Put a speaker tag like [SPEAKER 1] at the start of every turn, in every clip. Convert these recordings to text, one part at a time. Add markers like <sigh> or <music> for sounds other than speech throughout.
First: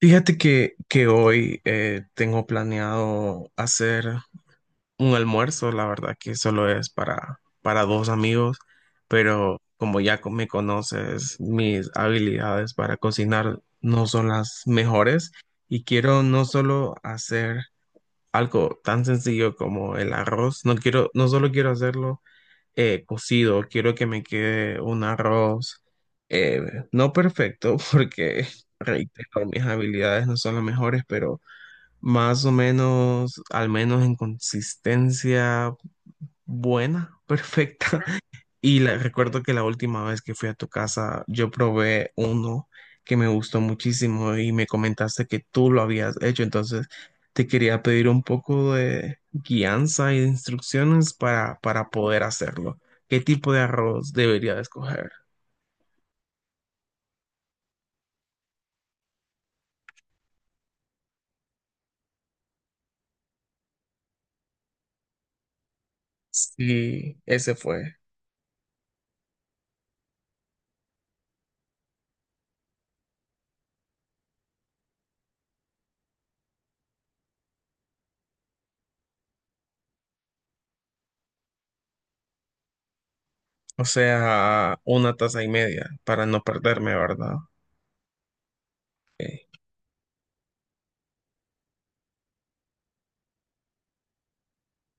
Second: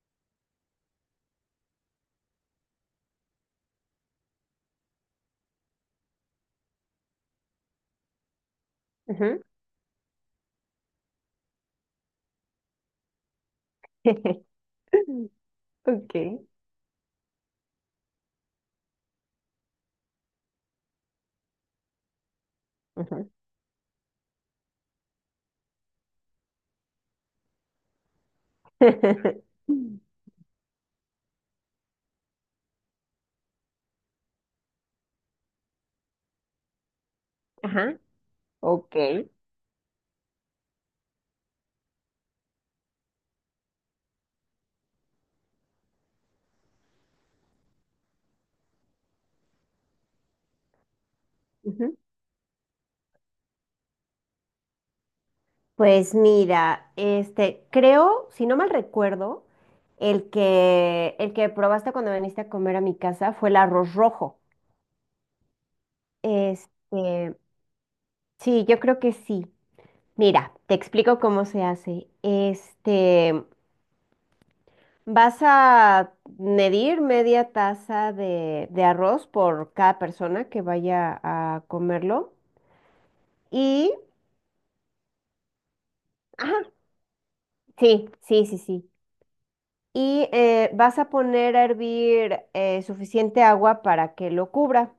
[SPEAKER 1] Fíjate que hoy tengo planeado hacer un almuerzo, la verdad que solo es para dos amigos,
[SPEAKER 2] Ajá.
[SPEAKER 1] pero como ya me conoces, mis habilidades para cocinar no son
[SPEAKER 2] <laughs>
[SPEAKER 1] las mejores y
[SPEAKER 2] Ok.
[SPEAKER 1] quiero no solo hacer algo tan sencillo como el arroz, no quiero, no solo quiero hacerlo
[SPEAKER 2] Ajá.
[SPEAKER 1] cocido, quiero que me quede un arroz, eh, no perfecto, <laughs> porque reitero, mis
[SPEAKER 2] <laughs>
[SPEAKER 1] habilidades no son las mejores, pero más o menos, al menos en consistencia buena, <laughs>
[SPEAKER 2] Ajá.
[SPEAKER 1] perfecta. Y
[SPEAKER 2] Ok.
[SPEAKER 1] recuerdo que la última vez que fui a tu casa, yo probé uno que me gustó muchísimo y me comentaste que tú lo habías hecho. Entonces, te quería pedir un poco de guianza y de instrucciones para
[SPEAKER 2] Ujú.
[SPEAKER 1] poder hacerlo. ¿Qué tipo de arroz debería de escoger?
[SPEAKER 2] Pues mira, creo, si no mal recuerdo, el que probaste cuando viniste a comer a mi casa fue el arroz rojo.
[SPEAKER 1] Sí,
[SPEAKER 2] Este,
[SPEAKER 1] ese fue.
[SPEAKER 2] sí, yo creo que sí. Mira, te explico cómo se hace. Vas a medir media taza de arroz por cada persona que vaya a comerlo.
[SPEAKER 1] O
[SPEAKER 2] y
[SPEAKER 1] sea, una taza y media para no
[SPEAKER 2] Ajá,
[SPEAKER 1] perderme, ¿verdad?
[SPEAKER 2] sí, sí, sí, sí.
[SPEAKER 1] Ok.
[SPEAKER 2] Y vas a poner a hervir suficiente agua para que lo cubra.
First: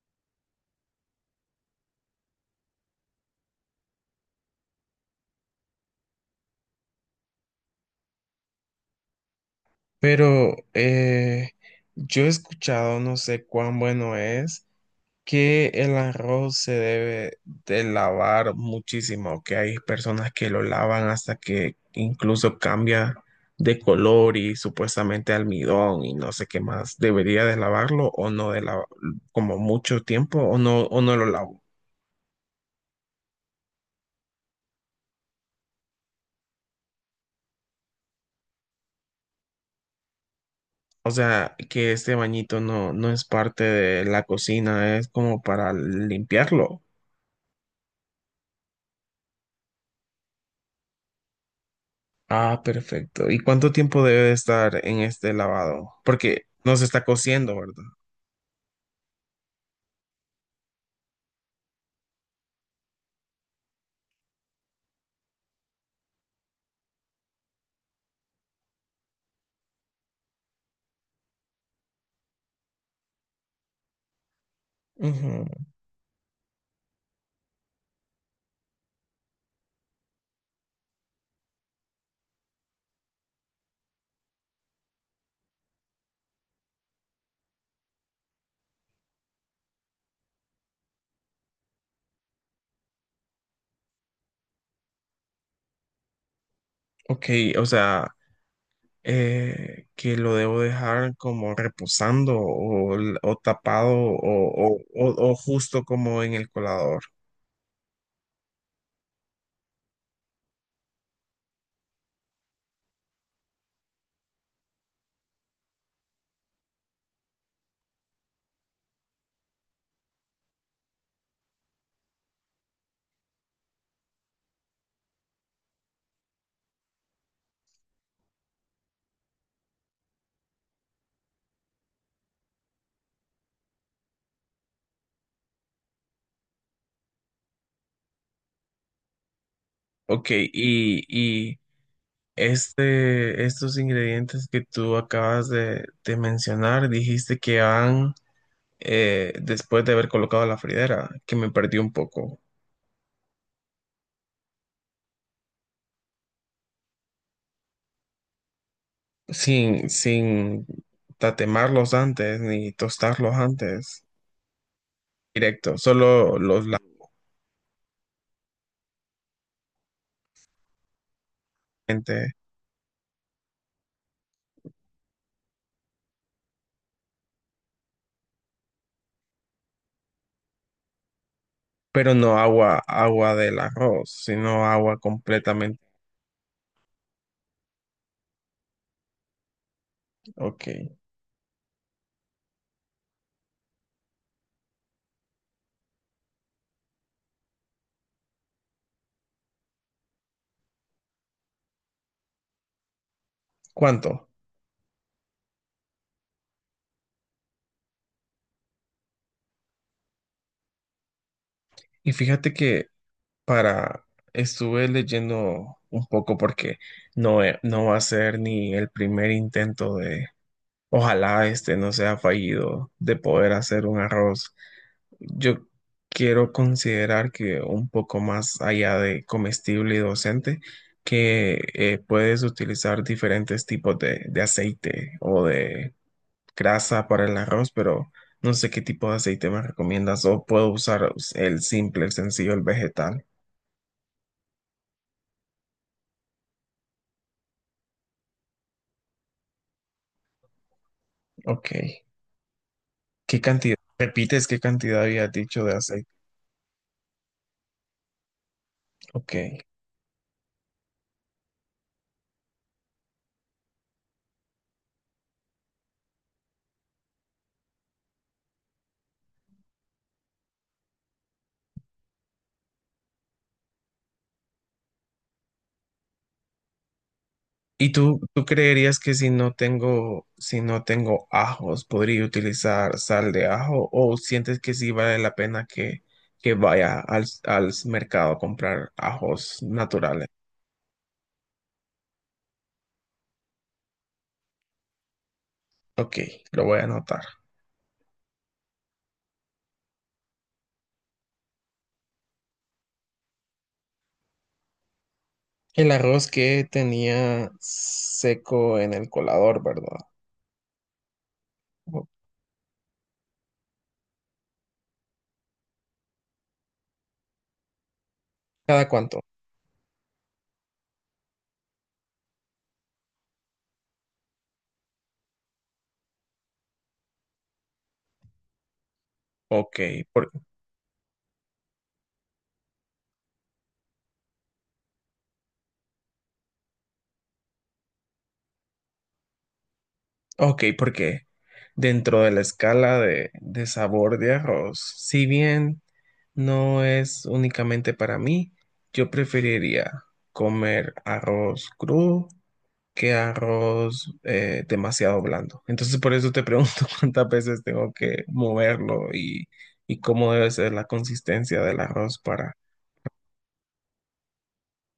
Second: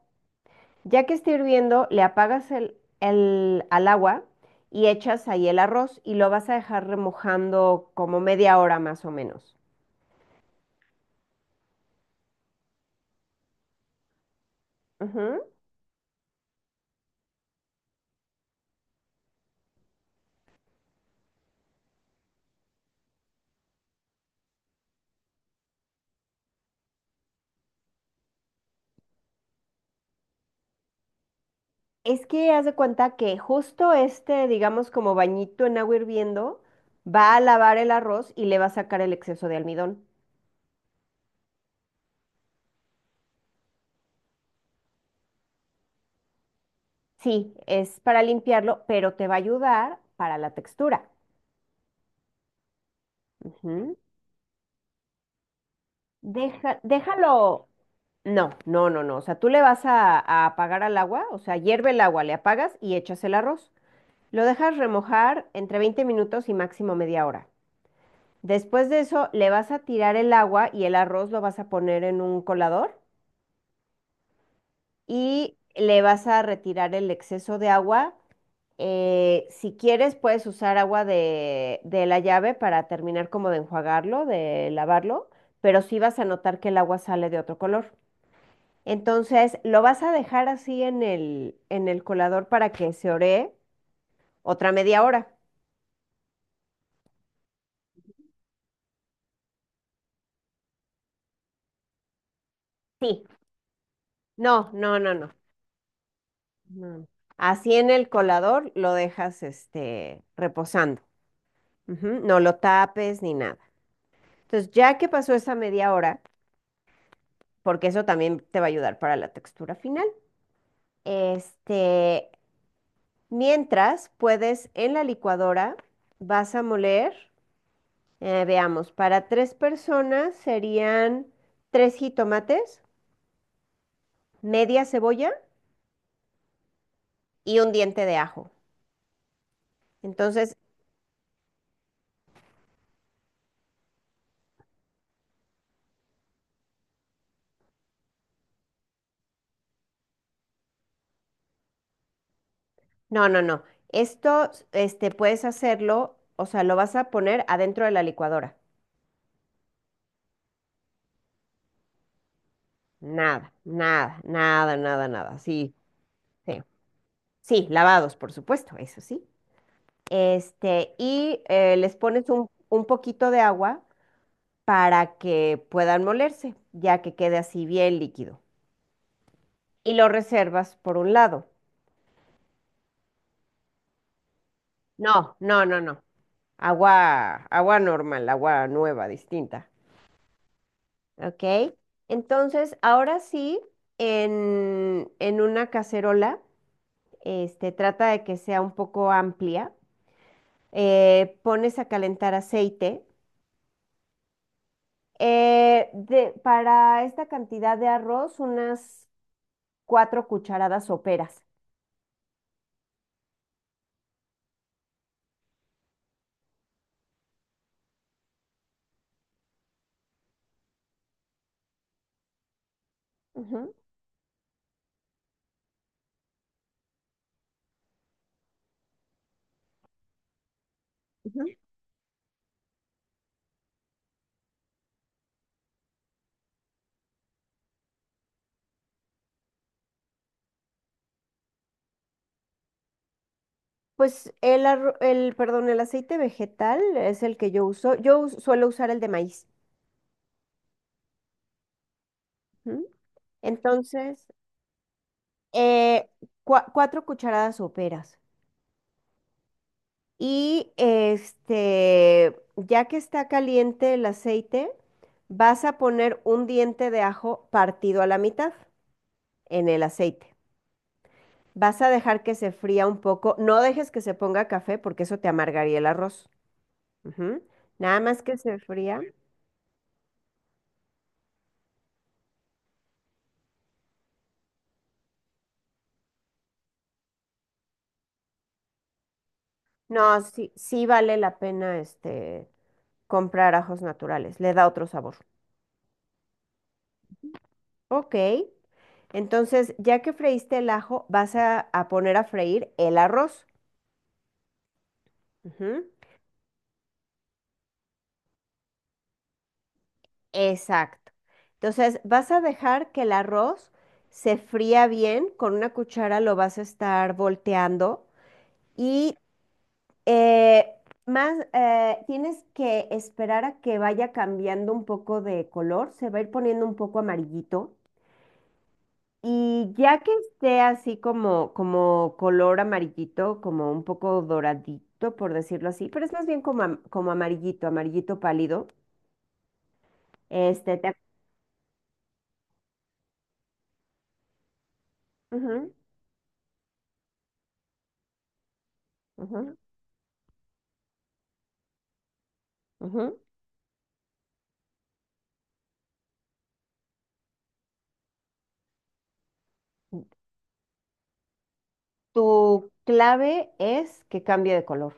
[SPEAKER 2] Ya que esté hirviendo, le apagas al agua y echas ahí el arroz y lo vas a dejar remojando como media hora más o menos.
[SPEAKER 1] Pero yo he escuchado, no sé cuán bueno es
[SPEAKER 2] Ujú.
[SPEAKER 1] que el arroz se debe de lavar muchísimo, que hay personas que lo lavan hasta que incluso cambia de color y supuestamente almidón y no sé qué más. ¿Debería de lavarlo o no de lavar como mucho tiempo o no lo lavo?
[SPEAKER 2] Es que haz de cuenta que justo digamos, como bañito en agua hirviendo, va a lavar el arroz y le va a sacar el exceso de almidón.
[SPEAKER 1] O sea, que este bañito no es parte de la cocina, es como para limpiarlo.
[SPEAKER 2] Sí, es para limpiarlo, pero te va a ayudar para la textura.
[SPEAKER 1] Ah, perfecto. ¿Y cuánto
[SPEAKER 2] Ujú.
[SPEAKER 1] tiempo debe de estar en este lavado? Porque no se está cociendo,
[SPEAKER 2] Déjalo.
[SPEAKER 1] ¿verdad?
[SPEAKER 2] No, no, no, no. O sea, tú le vas a apagar al agua, o sea, hierve el agua, le apagas y echas el arroz. Lo dejas remojar entre 20 minutos y máximo media hora. Después de eso, le vas a tirar el agua y el arroz lo vas a poner en un colador
[SPEAKER 1] Ujú.
[SPEAKER 2] y le vas a retirar el exceso de agua. Si quieres, puedes usar agua de la llave para terminar como de enjuagarlo, de lavarlo, pero sí vas a notar que el agua sale de otro color. Entonces, lo vas a dejar así en el colador para que se ore otra media hora.
[SPEAKER 1] Ok, o sea, que lo debo dejar como reposando o,
[SPEAKER 2] Sí,
[SPEAKER 1] o tapado o,
[SPEAKER 2] no, no, no, no.
[SPEAKER 1] o justo como en el colador.
[SPEAKER 2] no. Así en el colador lo dejas reposando. Ujú, no lo tapes ni nada. Entonces, ya que pasó esa media hora, porque eso también te va a ayudar para la textura final, este, mientras puedes en la licuadora, vas a moler, veamos, para tres personas serían tres jitomates, media cebolla y un diente de ajo.
[SPEAKER 1] Ok,
[SPEAKER 2] Entonces,
[SPEAKER 1] y este, estos ingredientes que tú acabas de mencionar, dijiste que van después de haber colocado la fridera, que me perdí un poco,
[SPEAKER 2] no, no, no. Esto, puedes hacerlo, o sea, lo vas a poner adentro de la licuadora.
[SPEAKER 1] sin tatemarlos antes ni tostarlos
[SPEAKER 2] Nada,
[SPEAKER 1] antes,
[SPEAKER 2] nada, nada, nada, nada. Sí,
[SPEAKER 1] directo, solo
[SPEAKER 2] sí.
[SPEAKER 1] los lavo.
[SPEAKER 2] Sí, lavados, por supuesto, eso sí. Y les pones un poquito de agua para que puedan molerse, ya que quede así bien líquido. Y lo reservas por un lado.
[SPEAKER 1] Pero no agua, agua del arroz, sino agua
[SPEAKER 2] No, no, no,
[SPEAKER 1] completamente.
[SPEAKER 2] no. Agua, agua normal, agua nueva, distinta.
[SPEAKER 1] Ok.
[SPEAKER 2] ¿Ok? Entonces, ahora sí, en una cacerola, trata de que sea un poco amplia, pones a calentar aceite.
[SPEAKER 1] ¿Cuánto?
[SPEAKER 2] Para esta cantidad de arroz, unas cuatro cucharadas soperas.
[SPEAKER 1] Y fíjate que para, estuve leyendo un poco porque no, no va a ser ni el primer intento de, ojalá este no sea fallido, de poder
[SPEAKER 2] Ujú.
[SPEAKER 1] hacer un arroz. Yo quiero considerar que un poco más allá de comestible y docente, que
[SPEAKER 2] Ujú.
[SPEAKER 1] puedes utilizar diferentes tipos de aceite o de grasa para el arroz, pero no sé qué tipo de aceite me recomiendas o puedo usar el simple, el sencillo, el vegetal.
[SPEAKER 2] Pues el, perdón, el aceite vegetal es el que yo uso. Suelo usar el de maíz.
[SPEAKER 1] Ok.
[SPEAKER 2] Ujú.
[SPEAKER 1] ¿Qué cantidad?
[SPEAKER 2] Entonces,
[SPEAKER 1] ¿Repites qué cantidad había dicho de aceite?
[SPEAKER 2] eh, cuatro cucharadas soperas.
[SPEAKER 1] Ok.
[SPEAKER 2] Y ya que está caliente el aceite, vas a poner un diente de ajo partido a la mitad en el aceite. Vas a dejar que se fría un poco. No dejes que se ponga café porque eso te amargaría el arroz. Ujú.
[SPEAKER 1] ¿Y
[SPEAKER 2] Nada
[SPEAKER 1] tú,
[SPEAKER 2] más que
[SPEAKER 1] tú
[SPEAKER 2] se
[SPEAKER 1] creerías
[SPEAKER 2] fría.
[SPEAKER 1] que si no tengo, si no tengo ajos, podría utilizar sal de ajo o sientes que sí vale la pena que vaya al, al mercado a comprar ajos
[SPEAKER 2] No,
[SPEAKER 1] naturales?
[SPEAKER 2] sí, sí vale la pena comprar ajos naturales. Le da otro sabor.
[SPEAKER 1] Ok, lo voy a anotar.
[SPEAKER 2] Ok. Entonces, ya que freíste el ajo, vas a poner a freír el arroz.
[SPEAKER 1] El
[SPEAKER 2] Ujú.
[SPEAKER 1] arroz que tenía seco en el colador, ¿verdad?
[SPEAKER 2] Exacto.
[SPEAKER 1] ¿O
[SPEAKER 2] Entonces, vas a dejar que el arroz se fría bien, con una cuchara lo vas a estar volteando
[SPEAKER 1] ¿Cada
[SPEAKER 2] y
[SPEAKER 1] cuánto?
[SPEAKER 2] eh, más tienes que esperar a que vaya cambiando un poco de color, se va a ir poniendo un poco amarillito y
[SPEAKER 1] Ok,
[SPEAKER 2] ya que
[SPEAKER 1] por,
[SPEAKER 2] esté así como, como color amarillito, como un poco doradito, por decirlo así, pero es más bien como, como amarillito, amarillito pálido,
[SPEAKER 1] ok,
[SPEAKER 2] este te...
[SPEAKER 1] porque dentro de la escala de sabor de arroz, si
[SPEAKER 2] Ujú,
[SPEAKER 1] bien no es únicamente para mí, yo
[SPEAKER 2] ujú,
[SPEAKER 1] preferiría comer arroz crudo que
[SPEAKER 2] ujú.
[SPEAKER 1] arroz demasiado blando. Entonces por eso te pregunto <laughs> cuántas veces tengo que moverlo y cómo debe ser la consistencia del arroz para...
[SPEAKER 2] Tu clave es que cambie de color,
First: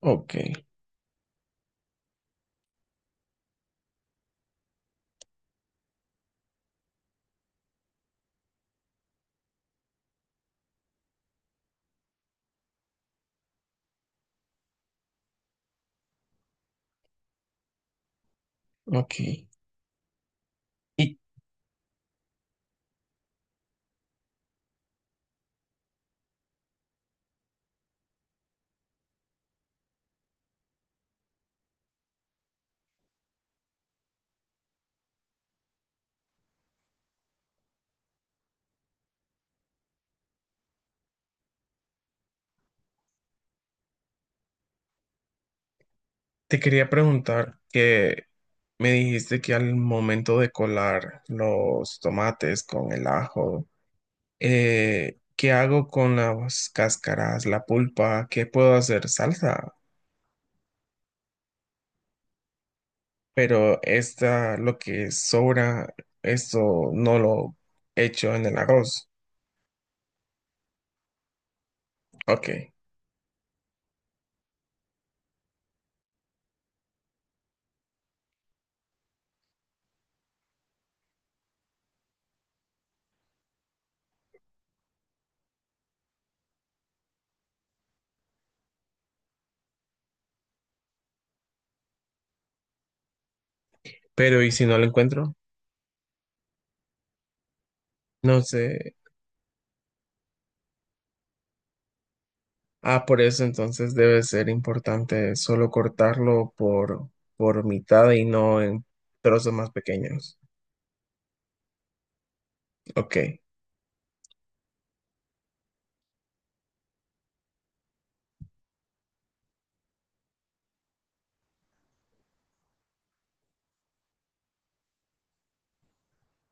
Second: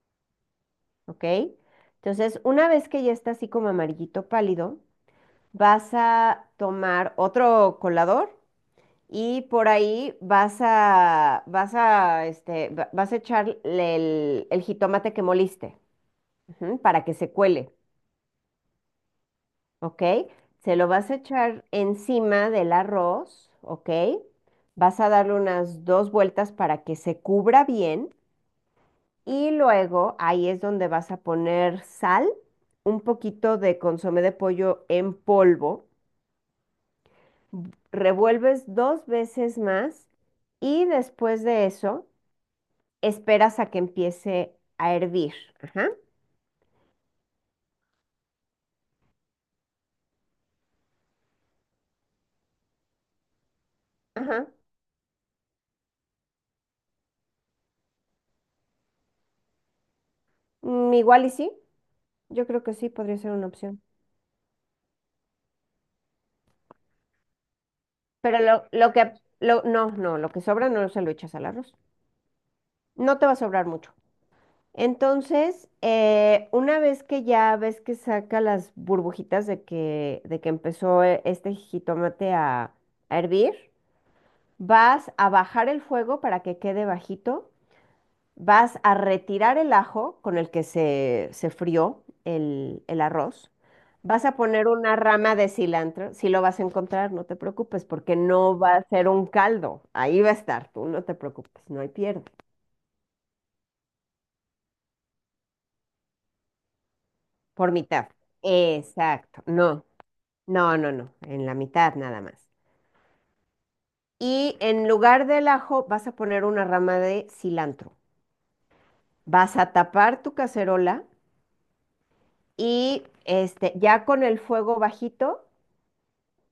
[SPEAKER 1] Ok.
[SPEAKER 2] ¿ok? Entonces, una vez que ya está así como amarillito pálido, vas a tomar otro colador y por ahí vas a echar el jitomate que moliste, ujú, para que se cuele,
[SPEAKER 1] Ok.
[SPEAKER 2] ¿ok? Se lo vas
[SPEAKER 1] Y
[SPEAKER 2] a echar encima del arroz, ¿ok? Vas a darle unas dos vueltas para que se cubra bien. Y luego ahí es donde vas a poner sal, un poquito de consomé de pollo en polvo, revuelves dos veces más y después de eso esperas a que empiece a hervir. Ajá,
[SPEAKER 1] te quería preguntar que me dijiste que al momento de colar los tomates con el ajo,
[SPEAKER 2] ajá.
[SPEAKER 1] ¿qué hago con las cáscaras, la pulpa? ¿Qué puedo hacer? Salsa.
[SPEAKER 2] Mm, igual y sí, yo creo que sí podría ser una
[SPEAKER 1] Pero
[SPEAKER 2] opción.
[SPEAKER 1] esta, lo que sobra, esto no lo echo
[SPEAKER 2] Pero
[SPEAKER 1] en el arroz.
[SPEAKER 2] no, no, lo que sobra no se lo echas al arroz.
[SPEAKER 1] Ok.
[SPEAKER 2] No te va a sobrar mucho. Entonces, una vez que ya ves que saca las burbujitas de que empezó este jitomate a hervir, vas a bajar el fuego para que quede bajito, vas a retirar el ajo con el que se frió el arroz, vas a
[SPEAKER 1] Pero ¿y si
[SPEAKER 2] poner
[SPEAKER 1] no lo
[SPEAKER 2] una
[SPEAKER 1] encuentro?
[SPEAKER 2] rama de cilantro, si lo vas a encontrar, no te preocupes, porque
[SPEAKER 1] No
[SPEAKER 2] no
[SPEAKER 1] sé.
[SPEAKER 2] va a ser un caldo, ahí va a estar, tú no te preocupes, no hay pierde,
[SPEAKER 1] Ah, por eso entonces debe ser importante solo cortarlo por
[SPEAKER 2] por mitad.
[SPEAKER 1] mitad y no en
[SPEAKER 2] Exacto,
[SPEAKER 1] trozos más
[SPEAKER 2] no.
[SPEAKER 1] pequeños.
[SPEAKER 2] No, no, no, en la mitad nada más.
[SPEAKER 1] Ok.
[SPEAKER 2] Y en lugar del ajo vas a poner una rama de cilantro. Vas a tapar tu cacerola y ya con el fuego bajito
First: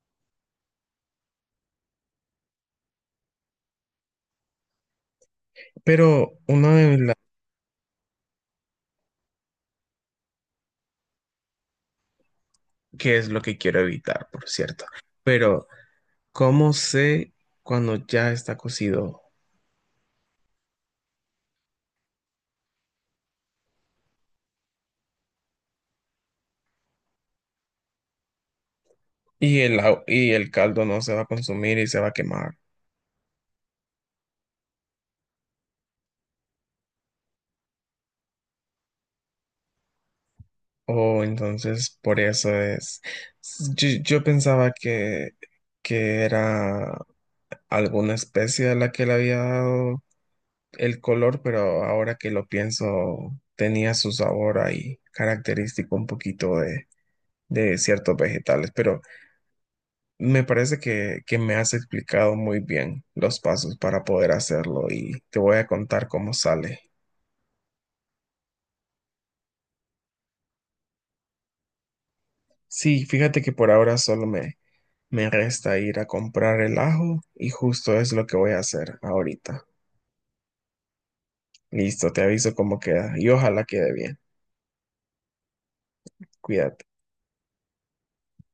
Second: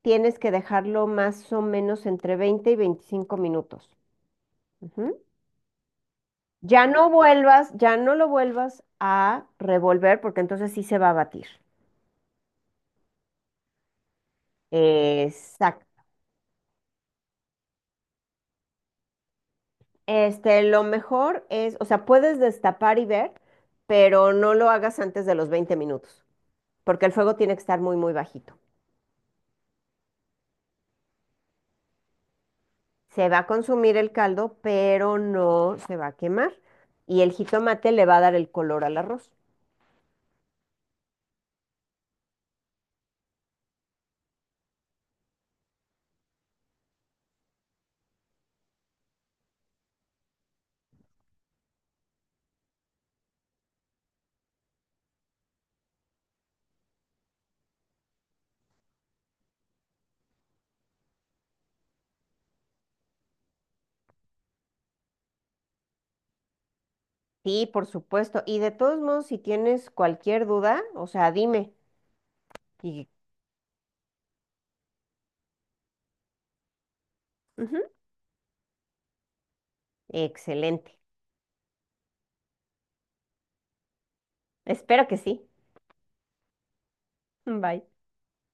[SPEAKER 2] tienes que dejarlo más o menos entre 20 y 25 minutos. Ujú.
[SPEAKER 1] Pero uno
[SPEAKER 2] Ya
[SPEAKER 1] de
[SPEAKER 2] no
[SPEAKER 1] la...
[SPEAKER 2] vuelvas, ya no lo vuelvas a revolver porque entonces sí se va a batir.
[SPEAKER 1] ¿Qué es lo que quiero evitar, por cierto? Pero,
[SPEAKER 2] Exacto.
[SPEAKER 1] ¿cómo sé cuando ya está cocido
[SPEAKER 2] Lo mejor es, o sea, puedes destapar y ver, pero no lo hagas antes de los 20 minutos. Porque el fuego tiene que estar muy, muy bajito.
[SPEAKER 1] y el, y el caldo no se va a consumir y se va a quemar?
[SPEAKER 2] Se va a consumir el caldo, pero no se va a quemar. Y el jitomate le va a dar el color al arroz.
[SPEAKER 1] Oh, entonces por eso es... Yo pensaba que era alguna especie a la que le había dado el color, pero ahora que lo pienso, tenía su sabor ahí característico un poquito de ciertos vegetales, pero me parece que me has explicado muy bien los pasos para poder hacerlo y te voy a contar cómo sale.
[SPEAKER 2] Sí, por supuesto. Y de todos modos, si tienes cualquier duda, o sea, dime.
[SPEAKER 1] Sí,
[SPEAKER 2] Y,
[SPEAKER 1] fíjate que por ahora solo me, me resta ir a comprar el ajo y
[SPEAKER 2] Ujú.
[SPEAKER 1] justo es lo que voy a hacer ahorita.
[SPEAKER 2] Excelente.
[SPEAKER 1] Listo, te aviso cómo queda y ojalá quede bien.
[SPEAKER 2] Espero que sí.
[SPEAKER 1] Cuídate.
[SPEAKER 2] Bye.